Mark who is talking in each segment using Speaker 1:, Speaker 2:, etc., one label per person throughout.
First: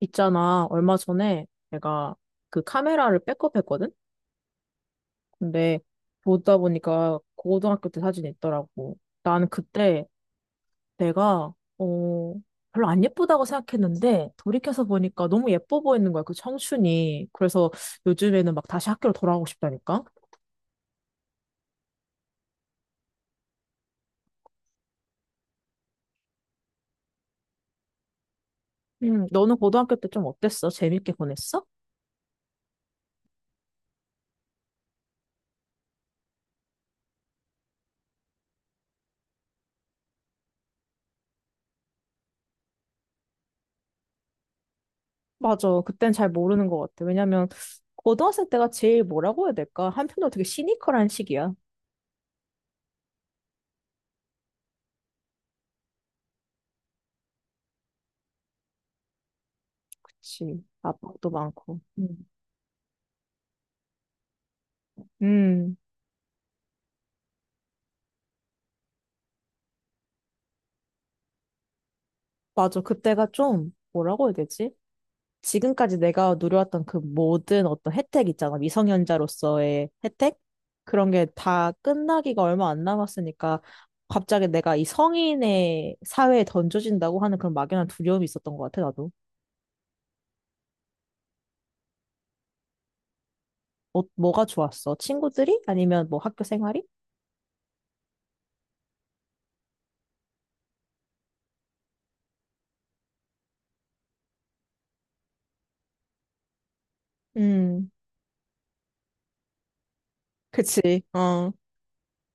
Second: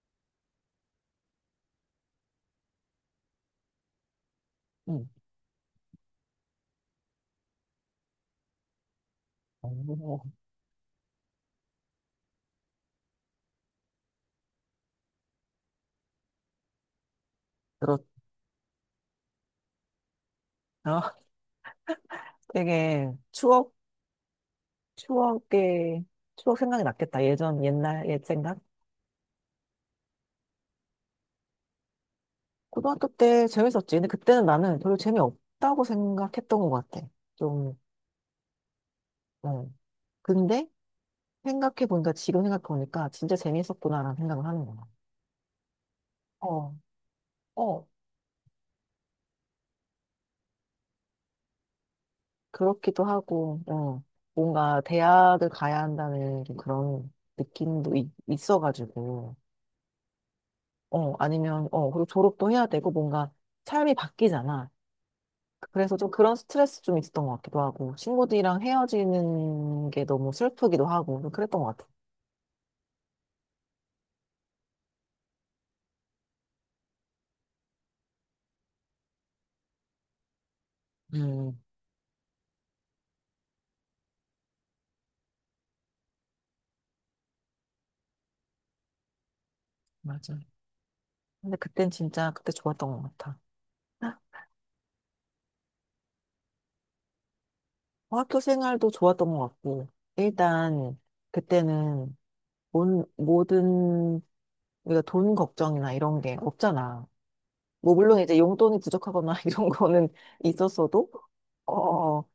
Speaker 1: 있잖아, 얼마 전에 내가 그 카메라를 백업했거든?
Speaker 2: 응.
Speaker 1: 근데 보다 보니까 고등학교 때 사진이 있더라고. 나는 그때
Speaker 2: 어,
Speaker 1: 내가, 별로 안 예쁘다고 생각했는데 돌이켜서 보니까 너무 예뻐 보이는 거야, 그 청춘이. 그래서
Speaker 2: 그렇
Speaker 1: 요즘에는 막 다시 학교로 돌아가고 싶다니까?
Speaker 2: 아 되게 추억에, 추억 생각이 났겠다. 옛 생각?
Speaker 1: 너는 고등학교 때 좀 어땠어? 재밌게 보냈어?
Speaker 2: 고등학교 때 재밌었지. 근데 그때는 나는 별로 재미없다고 생각했던 것 같아. 좀, 응. 근데 지금 생각해보니까 진짜 재밌었구나라는 생각을 하는 거야.
Speaker 1: 맞아. 그땐 잘 모르는
Speaker 2: 어,
Speaker 1: 것 같아. 왜냐면,
Speaker 2: 어,
Speaker 1: 고등학생 때가 제일 뭐라고 해야 될까? 한편으로 되게 시니컬한 시기야.
Speaker 2: 그렇기도 하고, 뭔가 대학을 가야 한다는 좀 그런 느낌도 있어가지고,
Speaker 1: 그치. 압박도 많고.
Speaker 2: 그리고
Speaker 1: 음.
Speaker 2: 졸업도 해야 되고, 뭔가 삶이 바뀌잖아.
Speaker 1: 음,
Speaker 2: 그래서 좀 그런 스트레스 좀 있었던 것 같기도 하고, 친구들이랑 헤어지는 게 너무 슬프기도 하고, 좀 그랬던 것 같아.
Speaker 1: 맞아. 그때가 좀, 뭐라고 해야 되지? 지금까지 내가 누려왔던 그 모든 어떤 혜택 있잖아. 미성년자로서의 혜택? 그런 게
Speaker 2: 음,
Speaker 1: 다 끝나기가 얼마 안 남았으니까 갑자기 내가 이 성인의 사회에 던져진다고 하는 그런 막연한 두려움이 있었던 것 같아, 나도.
Speaker 2: 맞아. 근데 그땐 진짜 그때 좋았던 것 같아.
Speaker 1: 뭐가 좋았어? 친구들이? 아니면 뭐 학교 생활이?
Speaker 2: 어, 학교 생활도 좋았던 것 같고, 일단 그때는 모든 우리가 돈 걱정이나 이런 게 없잖아.
Speaker 1: 음,
Speaker 2: 뭐 물론 이제 용돈이 부족하거나 이런 거는
Speaker 1: 그치.
Speaker 2: 있었어도,
Speaker 1: 어,
Speaker 2: 어, 어, 어.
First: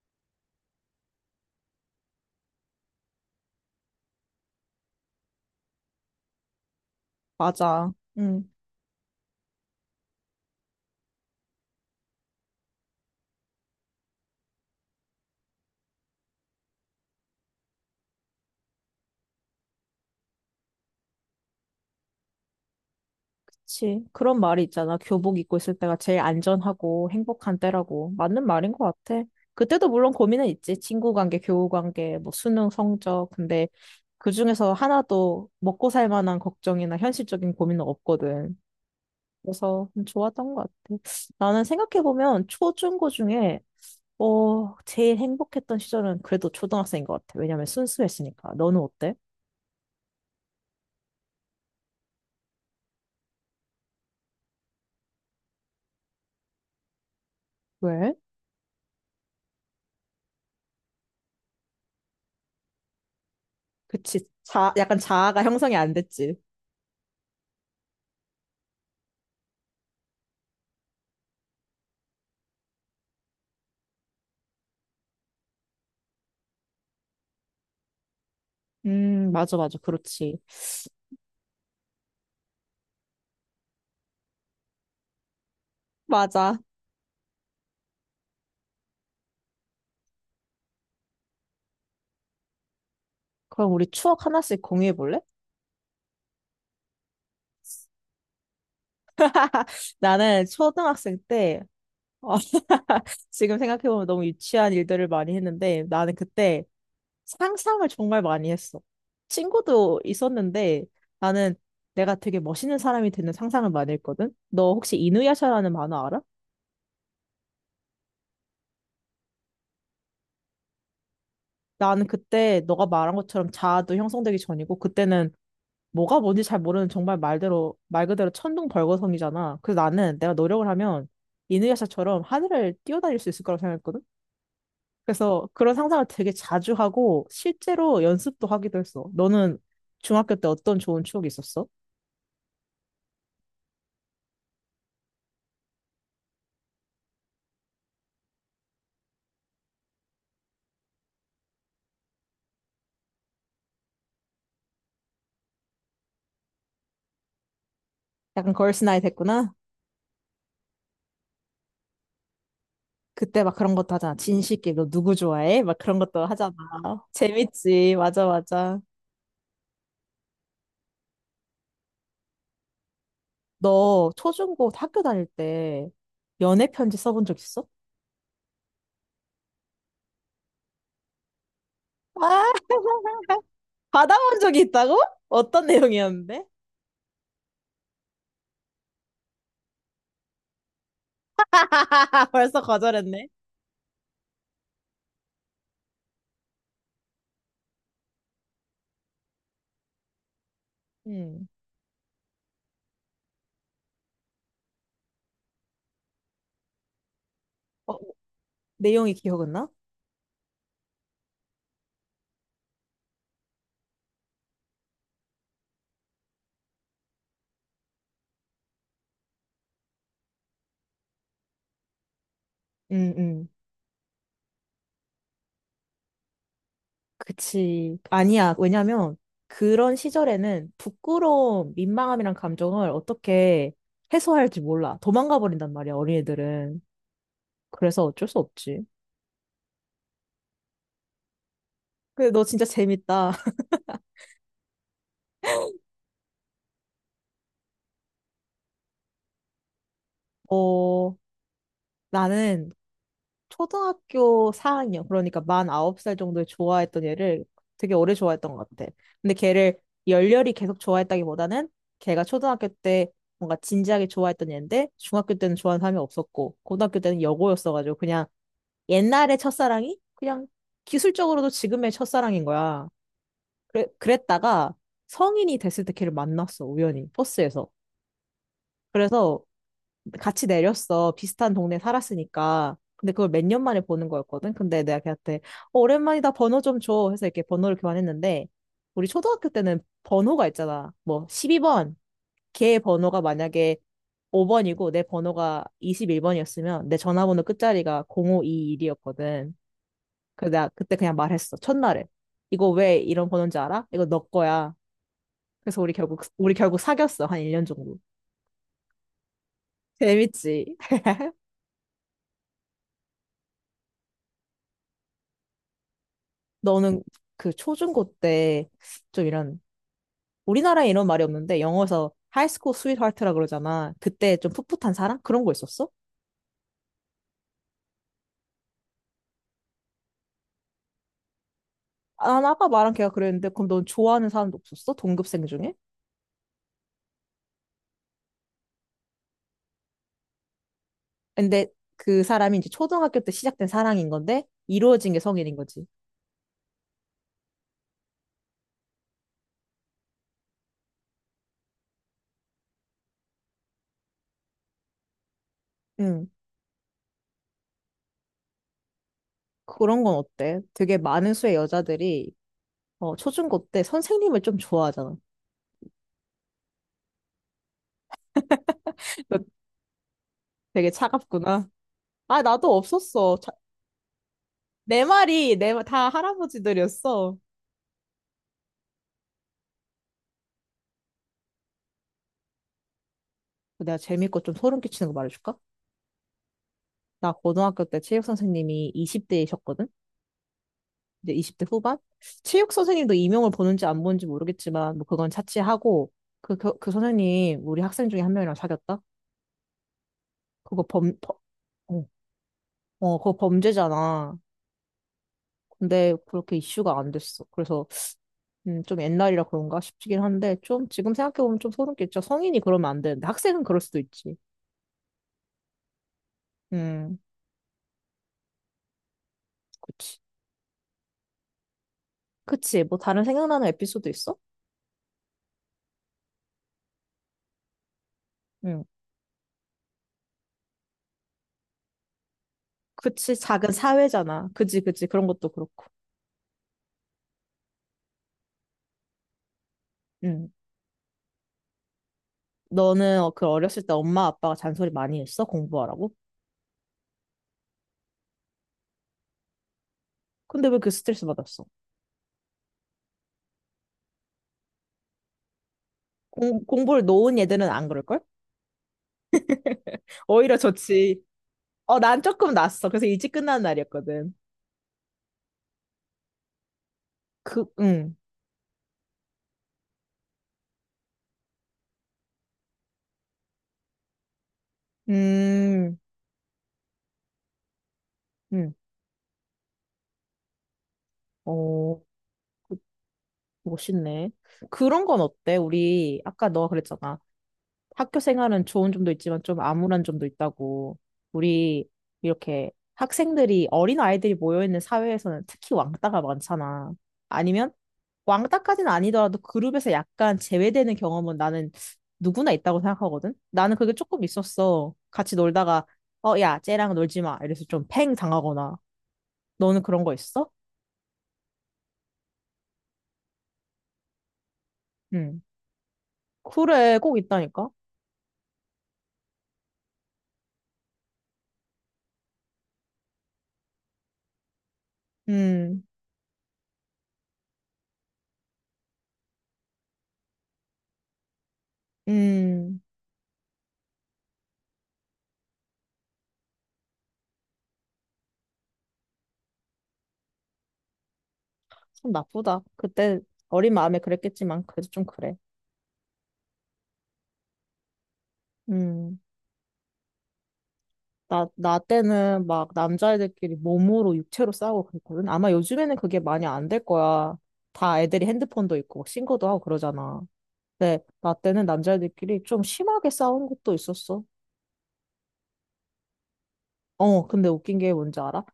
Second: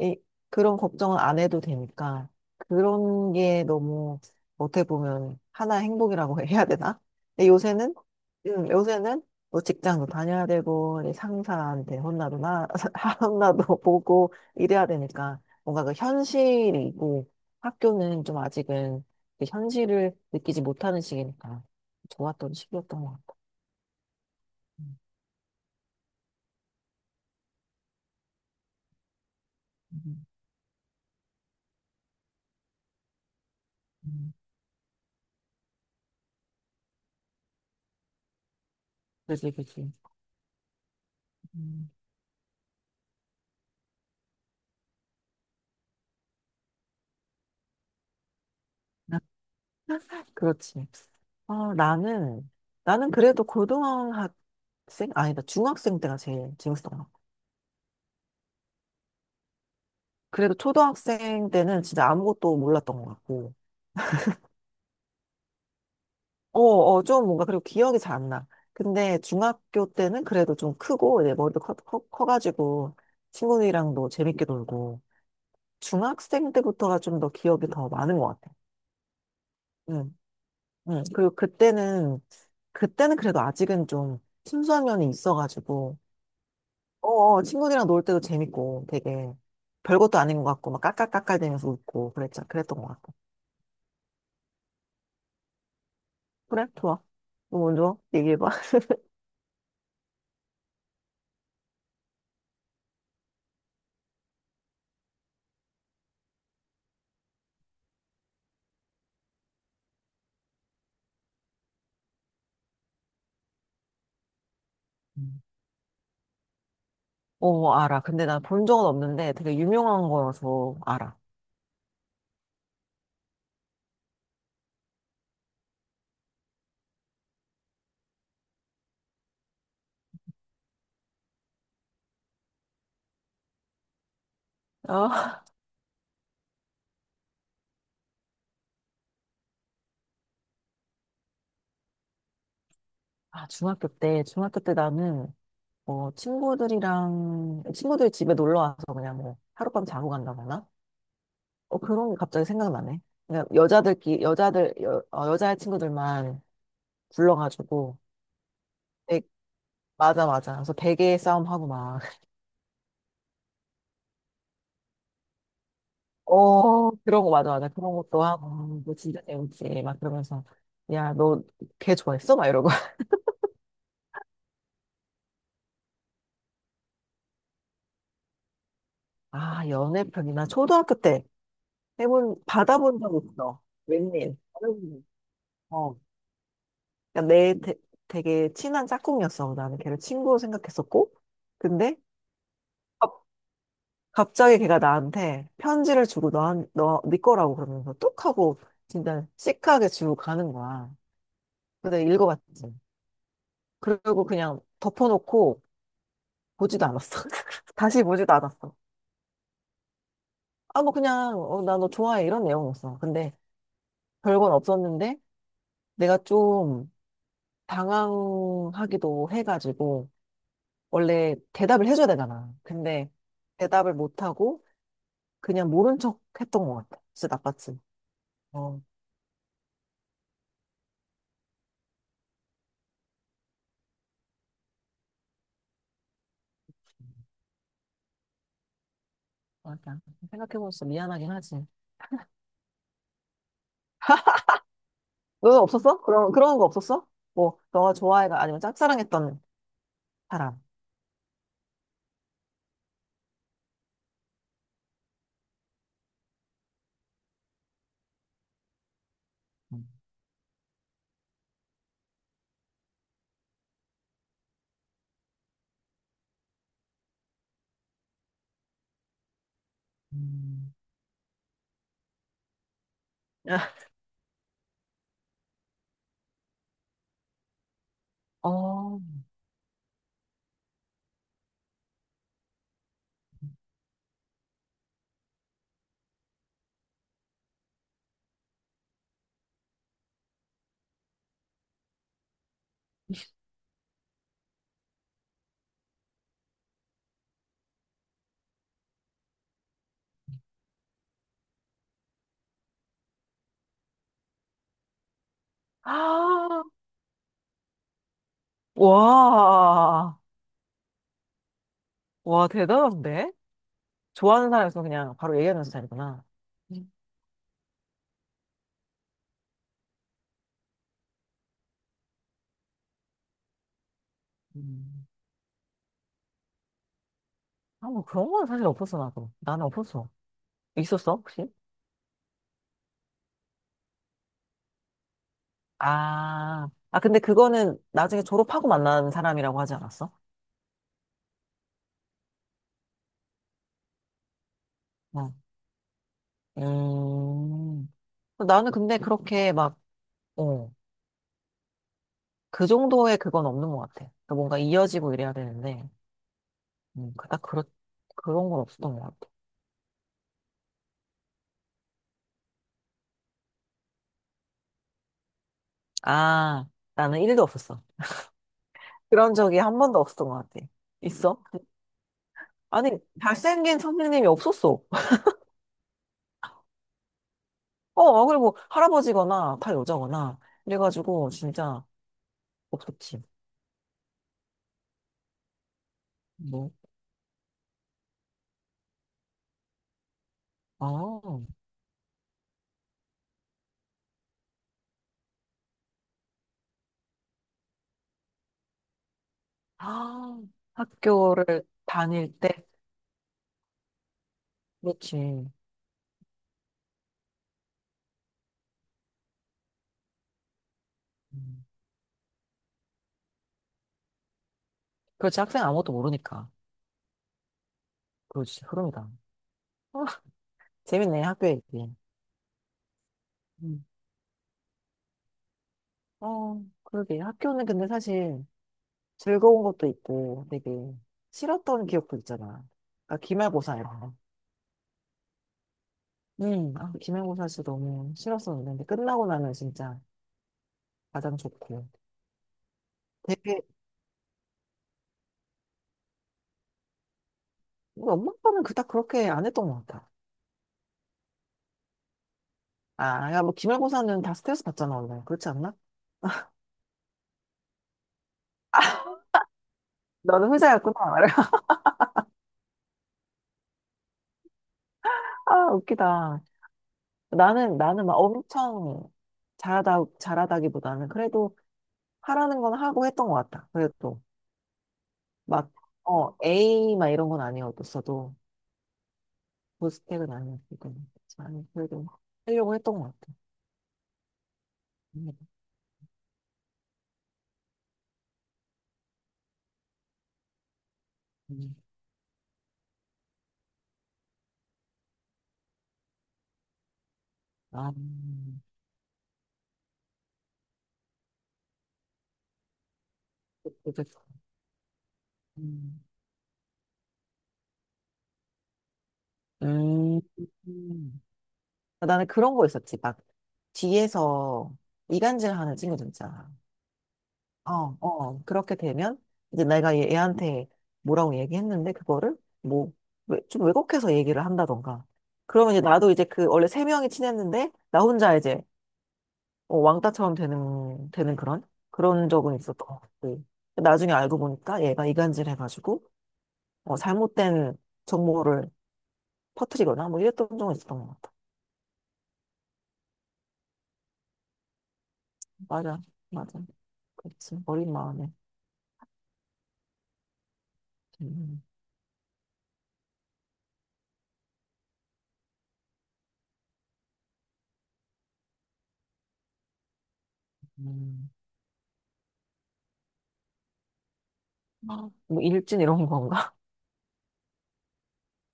Speaker 2: 이 그런 걱정은 안 해도 되니까 그런 게 너무 어떻게 보면 하나의 행복이라고 해야 되나? 근데
Speaker 1: 맞아.
Speaker 2: 요새는
Speaker 1: 음.
Speaker 2: 요새는 뭐 직장도 다녀야 되고 이제 상사한테 혼나도 나 혼나도 보고 이래야 되니까 뭔가 그 현실이고 학교는 좀 아직은 그 현실을 느끼지 못하는 시기니까 좋았던 시기였던 것 같아.
Speaker 1: 그치. 그런 말이 있잖아.
Speaker 2: 음,
Speaker 1: 교복 입고 있을 때가 제일 안전하고 행복한 때라고. 맞는 말인 것 같아. 그때도 물론
Speaker 2: 음,
Speaker 1: 고민은 있지. 친구 관계, 교우 관계, 뭐 수능 성적. 근데
Speaker 2: 음.
Speaker 1: 그중에서 하나도 먹고 살 만한 걱정이나 현실적인 고민은 없거든.
Speaker 2: 그지,
Speaker 1: 그래서
Speaker 2: 그지.
Speaker 1: 좀 좋았던 것 같아. 나는
Speaker 2: 음.
Speaker 1: 생각해보면 초, 중, 고 중에 어, 제일 행복했던 시절은 그래도 초등학생인 것 같아. 왜냐면 순수했으니까. 너는 어때?
Speaker 2: 그렇지. 아, 나는, 나는 그래도 중학생 때가 제일 재밌었던 것 같고.
Speaker 1: 왜?
Speaker 2: 그래도 초등학생 때는 진짜 아무것도 몰랐던 것 같고.
Speaker 1: 그치. 자, 약간 자아가 형성이 안 됐지.
Speaker 2: 어, 어, 좀 뭔가, 그리고 기억이 잘 안 나. 근데 중학교 때는 그래도 좀 크고, 이제 머리도 커가지고, 친구들이랑도 재밌게 놀고. 중학생 때부터가 좀 더 기억이 더 많은 것 같아.
Speaker 1: 맞아, 맞아.
Speaker 2: 응,
Speaker 1: 그렇지.
Speaker 2: 응. 그때는 그래도 아직은 좀 순수한 면이 있어가지고,
Speaker 1: 맞아.
Speaker 2: 어, 어, 친구들이랑 놀 때도 재밌고 되게 별것도 아닌 것 같고 막 깔깔깔깔대면서 웃고 그랬자 그랬던 것 같고
Speaker 1: 그럼 우리 추억 하나씩 공유해 볼래?
Speaker 2: 그래 좋아 너 먼저 얘기해봐
Speaker 1: 나는 초등학생 때, 어, 지금 생각해보면 너무 유치한 일들을 많이 했는데, 나는 그때 상상을 정말 많이 했어. 친구도 있었는데, 나는 내가 되게 멋있는 사람이 되는 상상을 많이 했거든? 너 혹시
Speaker 2: 음.
Speaker 1: 이누야샤라는 만화 알아?
Speaker 2: 어 알아 근데 난 본 적은 없는데 되게 유명한 거여서 알아
Speaker 1: 나는 그때 너가 말한 것처럼 자아도 형성되기 전이고, 그때는 뭐가 뭔지 잘 모르는 정말 말대로, 말 그대로 천둥벌거성이잖아. 그래서 나는 내가 노력을 하면 이누야샤처럼 하늘을 뛰어다닐 수 있을 거라고 생각했거든?
Speaker 2: 아,
Speaker 1: 그래서 그런 상상을 되게 자주 하고 실제로 연습도 하기도 했어. 너는 중학교 때 어떤 좋은 추억이 있었어?
Speaker 2: 중학교 때 나는 어 친구들이랑 친구들 집에 놀러 와서 그냥 뭐 하룻밤 자고 간다거나 어 그런 게 갑자기 생각나네 그냥 여자들끼리 여자들 여, 어, 여자 친구들만 불러가지고
Speaker 1: 약간 걸스나이
Speaker 2: 되-
Speaker 1: 됐구나.
Speaker 2: 맞아 맞아 그래서 베개 싸움하고 막
Speaker 1: 그때 막 그런 것도 하잖아. 진실게 너 누구 좋아해? 막 그런 것도 하잖아.
Speaker 2: 어, 그런 거, 맞아, 맞아. 그런
Speaker 1: 재밌지.
Speaker 2: 것도
Speaker 1: 맞아, 맞아.
Speaker 2: 하고, 너 진짜 재밌지. 막 그러면서, 야, 너 걔 좋아했어? 막 이러고.
Speaker 1: 너 초중고 학교 다닐 때 연애 편지 써본 적 있어?
Speaker 2: 아, 연애편이나 초등학교 때
Speaker 1: 아,
Speaker 2: 받아본 적 있어. 웬일.
Speaker 1: 받아본 적이 있다고?
Speaker 2: 받아본
Speaker 1: 어떤
Speaker 2: 적. 어.
Speaker 1: 내용이었는데?
Speaker 2: 그러니까 되게 친한 짝꿍이었어. 나는 걔를 친구로 생각했었고. 근데,
Speaker 1: 아, 벌써
Speaker 2: 갑-
Speaker 1: 거절했네.
Speaker 2: 갑자기 걔가 나한테 편지를 주고 네 거라고 그러면서 뚝 하고, 진짜 시크하게 주고 가는 거야.
Speaker 1: 음.
Speaker 2: 근데 읽어봤지. 그리고 그냥 덮어놓고, 보지도 않았어.
Speaker 1: 어,
Speaker 2: 다시 보지도 않았어.
Speaker 1: 내용이 기억은 나?
Speaker 2: 아, 뭐 그냥 어, 나 너 좋아해 이런 내용이었어. 근데 별건 없었는데 내가 좀 당황하기도 해가지고 원래 대답을 해줘야 되잖아. 근데
Speaker 1: 음, 음.
Speaker 2: 대답을 못하고 그냥 모른 척 했던 것 같아. 진짜 나빴지.
Speaker 1: 그치. 아니야.
Speaker 2: 어,
Speaker 1: 왜냐면 그런 시절에는 부끄러움, 민망함이란 감정을 어떻게 해소할지 몰라. 도망가 버린단 말이야, 어린애들은. 그래서 어쩔 수 없지.
Speaker 2: 맞아. 생각해보면 진짜 미안하긴 하지.
Speaker 1: 근데 너 진짜 재밌다.
Speaker 2: 너는 없었어? 그런 거 없었어? 뭐, 너가 좋아해가 아니면 짝사랑했던 사람.
Speaker 1: 어, 나는 초등학교 4학년, 그러니까 만 9살 정도에 좋아했던 애를 되게 오래 좋아했던 것 같아. 근데 걔를
Speaker 2: 음.
Speaker 1: 열렬히 계속 좋아했다기보다는 걔가 초등학교 때 뭔가 진지하게 좋아했던 애인데 중학교 때는 좋아하는 사람이 없었고 고등학교 때는 여고였어가지고 그냥 옛날의 첫사랑이 그냥
Speaker 2: 음.
Speaker 1: 기술적으로도 지금의 첫사랑인 거야. 그래, 그랬다가 성인이 됐을 때 걔를 만났어, 우연히. 버스에서.
Speaker 2: 어.
Speaker 1: 그래서 같이 내렸어. 비슷한 동네 살았으니까. 근데 그걸 몇 년 만에 보는 거였거든. 근데 내가 걔한테 어, 오랜만이다 번호 좀 줘. 해서 이렇게 번호를 교환했는데 우리 초등학교 때는 번호가 있잖아. 뭐 12번. 걔 번호가 만약에 5번이고 내 번호가 21번이었으면 내 전화번호 끝자리가 0521이었거든. 그래서 내가 그때 그냥 말했어. 첫날에. 이거 왜 이런 번호인지 알아? 이거 너 거야. 그래서 우리 결국 우리
Speaker 2: 아,
Speaker 1: 결국 사귀었어. 한 1년 정도.
Speaker 2: 와.
Speaker 1: 재밌지.
Speaker 2: 와, 대단한데? 좋아하는 사람에서 그냥 바로 얘기하면서 자리구나.
Speaker 1: 너는 그 초중고 때 좀 이런 우리나라에 이런 말이 없는데 영어에서 하이스쿨 스윗하트라 그러잖아. 그때 좀 풋풋한
Speaker 2: 음.
Speaker 1: 사랑 그런 거 있었어?
Speaker 2: 아, 뭐 그런 건 사실 없었어, 나도. 나는 없었어. 있었어, 혹시?
Speaker 1: 아, 나 아까 말한 걔가 그랬는데 그럼 넌 좋아하는 사람도 없었어? 동급생 중에?
Speaker 2: 아, 아, 근데 그거는 나중에 졸업하고 만난 사람이라고 하지 않았어?
Speaker 1: 근데 그 사람이 이제 초등학교 때 시작된 사랑인 건데 이루어진 게
Speaker 2: 어.
Speaker 1: 성인인 거지.
Speaker 2: 음. 나는 근데 그렇게 막, 어, 그 정도의 그건 없는 것 같아. 그러니까 뭔가 이어지고 이래야 되는데,
Speaker 1: 응.
Speaker 2: 음, 그 딱 그렇, 그런 건 없었던 것 같아.
Speaker 1: 그런 건 어때? 되게 많은 수의 여자들이 어, 초중고 때 선생님을 좀 좋아하잖아.
Speaker 2: 아, 나는 일도 없었어. 그런
Speaker 1: 너
Speaker 2: 적이 한 번도 없었던 것 같아.
Speaker 1: 되게
Speaker 2: 있어?
Speaker 1: 차갑구나. 아, 나도
Speaker 2: 아니,
Speaker 1: 없었어.
Speaker 2: 잘생긴 선생님이 없었어.
Speaker 1: 내 말이 내 말- 다 할아버지들이었어.
Speaker 2: 어, 아, 그리고 할아버지거나 다 여자거나. 그래가지고 진짜 없었지.
Speaker 1: 그 내가 재밌고 좀 소름 끼치는 거 말해줄까?
Speaker 2: 뭐,
Speaker 1: 나 고등학교 때 체육 선생님이 20대이셨거든? 이제
Speaker 2: 아,
Speaker 1: 20대 후반? 체육 선생님도 이명을 보는지 안 보는지 모르겠지만, 뭐 그건 차치하고, 그 선생님, 우리 학생 중에 한 명이랑 사귀었다?
Speaker 2: 아,
Speaker 1: 그거 범, 범-
Speaker 2: 학교를
Speaker 1: 어,
Speaker 2: 다닐 때.
Speaker 1: 그거 범죄잖아.
Speaker 2: 그렇지.
Speaker 1: 근데 그렇게 이슈가 안 됐어. 그래서, 좀 옛날이라 그런가 싶긴 한데, 좀 지금 생각해보면
Speaker 2: 음.
Speaker 1: 좀 소름 끼쳐. 성인이 그러면 안 되는데, 학생은 그럴 수도 있지.
Speaker 2: 그렇지. 학생 아무것도 모르니까.
Speaker 1: 음,
Speaker 2: 그렇지. 흐름이다. 어,
Speaker 1: 그치.
Speaker 2: 재밌네, 학교 얘기.
Speaker 1: 그치. 뭐 다른 생각나는
Speaker 2: 음.
Speaker 1: 에피소드 있어?
Speaker 2: 어, 그러게. 학교는 근데 사실
Speaker 1: 응.
Speaker 2: 즐거운 것도 있고 되게 싫었던 기억도 있잖아. 그러니까
Speaker 1: 그치, 작은
Speaker 2: 기말고사 이런 거.
Speaker 1: 사회잖아. 그지, 그지. 그런 것도 그렇고.
Speaker 2: 응, 아, 기말고사 진짜 너무 싫었었는데, 끝나고 나면 진짜
Speaker 1: 응.
Speaker 2: 가장 좋고.
Speaker 1: 너는 어, 그
Speaker 2: 되게,
Speaker 1: 어렸을 때 엄마 아빠가 잔소리 많이 했어? 공부하라고?
Speaker 2: 우리 엄마 아빠는 그닥 그렇게 안 했던 것 같아.
Speaker 1: 근데 왜 그 스트레스 받았어?
Speaker 2: 아, 야, 뭐, 기말고사는 다 스트레스 받잖아, 원래. 그렇지 않나?
Speaker 1: 공부를 놓은 애들은 안 그럴걸?
Speaker 2: 너는
Speaker 1: 오히려
Speaker 2: 후자였구나.
Speaker 1: 좋지. 어, 난 조금 낫어. 그래서 일찍 끝나는 날이었거든.
Speaker 2: 아, 웃기다.
Speaker 1: 그,
Speaker 2: 나는 막
Speaker 1: 응.
Speaker 2: 엄청 잘하다기보다는 그래도 하라는 건 하고 했던 것 같다 그래도. 막,
Speaker 1: 음,
Speaker 2: 어, A 막 이런 건 아니었어도,
Speaker 1: 응.
Speaker 2: 고스펙은 아니었기 때문에. 아니,
Speaker 1: 어,
Speaker 2: 그래도 하려고 했던 것 같아.
Speaker 1: 멋있네. 그런 건
Speaker 2: 음,
Speaker 1: 어때? 우리, 아까 너가 그랬잖아. 학교 생활은 좋은 점도 있지만 좀 암울한 점도 있다고.
Speaker 2: 음.
Speaker 1: 우리 이렇게 학생들이 어린 아이들이 모여있는 사회에서는 특히 왕따가 많잖아. 아니면
Speaker 2: 아,
Speaker 1: 왕따까지는 아니더라도 그룹에서 약간 제외되는 경험은 나는 누구나 있다고 생각하거든. 나는 그게 조금
Speaker 2: 그랬어.
Speaker 1: 있었어. 같이 놀다가
Speaker 2: 음,
Speaker 1: 어, 야, 쟤랑 놀지 마. 이래서 좀 팽 당하거나. 너는 그런 거
Speaker 2: 음,
Speaker 1: 있어?
Speaker 2: 음. 아, 나는 그런 거 있었지. 막 뒤에서
Speaker 1: 응.
Speaker 2: 이간질 하는 친구들 있잖아.
Speaker 1: 그래, 꼭 있다니까.
Speaker 2: 어, 어. 그렇게 되면 이제 내가 얘한테 뭐라고 얘기했는데 그거를 뭐 좀 왜곡해서 얘기를 한다던가. 그러면 이제
Speaker 1: 음,
Speaker 2: 나도 이제 그 원래 세 명이 친했는데 나 혼자 이제 어, 왕따처럼 되는 그런 그런 적은
Speaker 1: 음,
Speaker 2: 있었던 것 같고. 나중에 알고 보니까 얘가 이간질 해가지고 어, 잘못된 정보를 퍼뜨리거나 뭐 이랬던 적은 있었던 것 같아.
Speaker 1: 참 나쁘다. 그때 어린 마음에 그랬겠지만 그래도 좀 그래.
Speaker 2: 맞아. 맞아. 그렇지. 어린 마음에.
Speaker 1: 음, 나,
Speaker 2: 음.
Speaker 1: 나 때는 막 남자애들끼리 몸으로 육체로 싸우고 그랬거든. 아마 요즘에는 그게 많이 안 될 거야. 다 애들이 핸드폰도 있고 막 신고도 하고 그러잖아. 근데
Speaker 2: 음.
Speaker 1: 나 때는 남자애들끼리 좀 심하게 싸운 것도 있었어.
Speaker 2: 아, 뭐 일진 이런 건가?
Speaker 1: 어, 근데 웃긴 게 뭔지 알아?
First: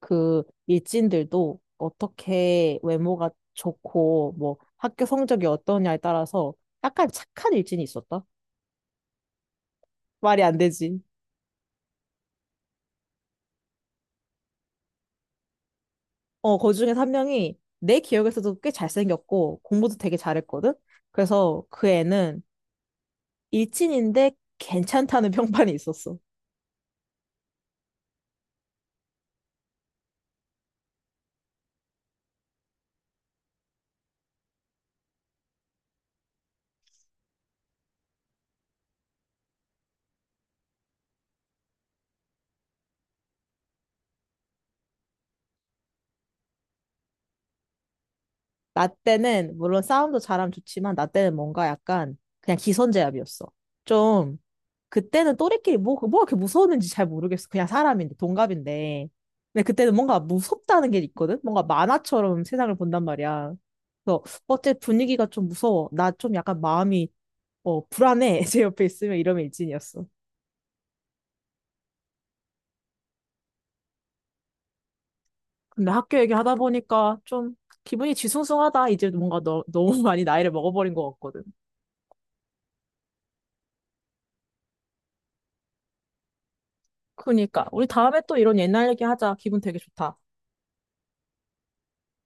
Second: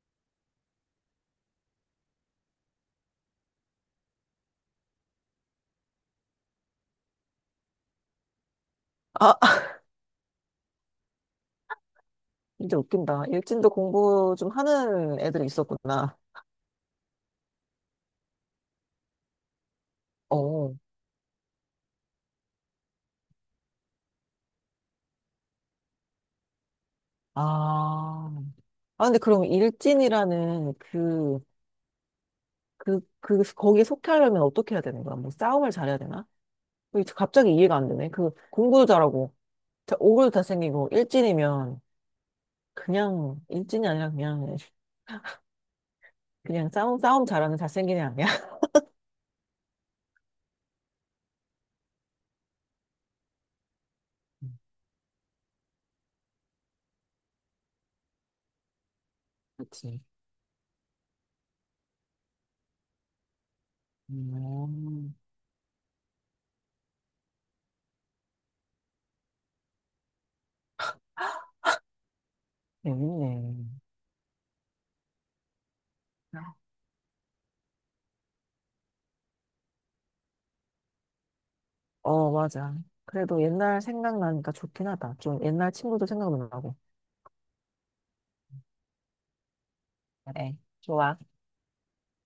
Speaker 1: 그 일진들도 어떻게 외모가 좋고 뭐 학교 성적이 어떠냐에 따라서 약간 착한 일진이 있었다.
Speaker 2: 아,
Speaker 1: 말이 안 되지.
Speaker 2: 진짜 웃긴다. 일진도 공부 좀 하는 애들이 있었구나.
Speaker 1: 어, 그 중에 한 명이 내 기억에서도 꽤 잘생겼고, 공부도 되게 잘했거든?
Speaker 2: 어.
Speaker 1: 그래서 그 애는 일진인데 괜찮다는 평판이 있었어.
Speaker 2: 아. 아, 근데 그럼 일진이라는 그, 거기에 속해 하려면 어떻게 해야 되는 거야? 뭐 싸움을 잘해야 되나? 뭐 이제 갑자기 이해가 안 되네. 그, 공부도 잘하고, 오글도 잘생기고, 일진이면 그냥, 일진이 아니라 그냥, 싸움 잘하는 잘생긴 애 아니야?
Speaker 1: 나 때는, 물론 싸움도 잘하면 좋지만, 나 때는 뭔가 약간 그냥 기선제압이었어. 좀, 그때는 또래끼리 뭐 그렇게 무서웠는지 잘 모르겠어. 그냥 사람인데, 동갑인데. 근데 그때는
Speaker 2: 그치.
Speaker 1: 뭔가 무섭다는 게 있거든? 뭔가 만화처럼 세상을 본단 말이야. 그래서 어째
Speaker 2: 음,
Speaker 1: 분위기가 좀 무서워. 나 좀 약간 마음이 어, 불안해. 제 옆에 있으면 이러면 일진이었어.
Speaker 2: 재밌네.
Speaker 1: 근데 학교 얘기하다 보니까 좀 기분이 뒤숭숭하다. 이제 뭔가 너무 많이 나이를 먹어버린 것 같거든.
Speaker 2: 어, 맞아. 그래도 옛날 생각나니까 좋긴 하다. 좀 옛날 친구도 생각나고.
Speaker 1: 그니까. 우리 다음에 또 이런 옛날 얘기하자. 기분 되게 좋다.
Speaker 2: 그래, 좋아.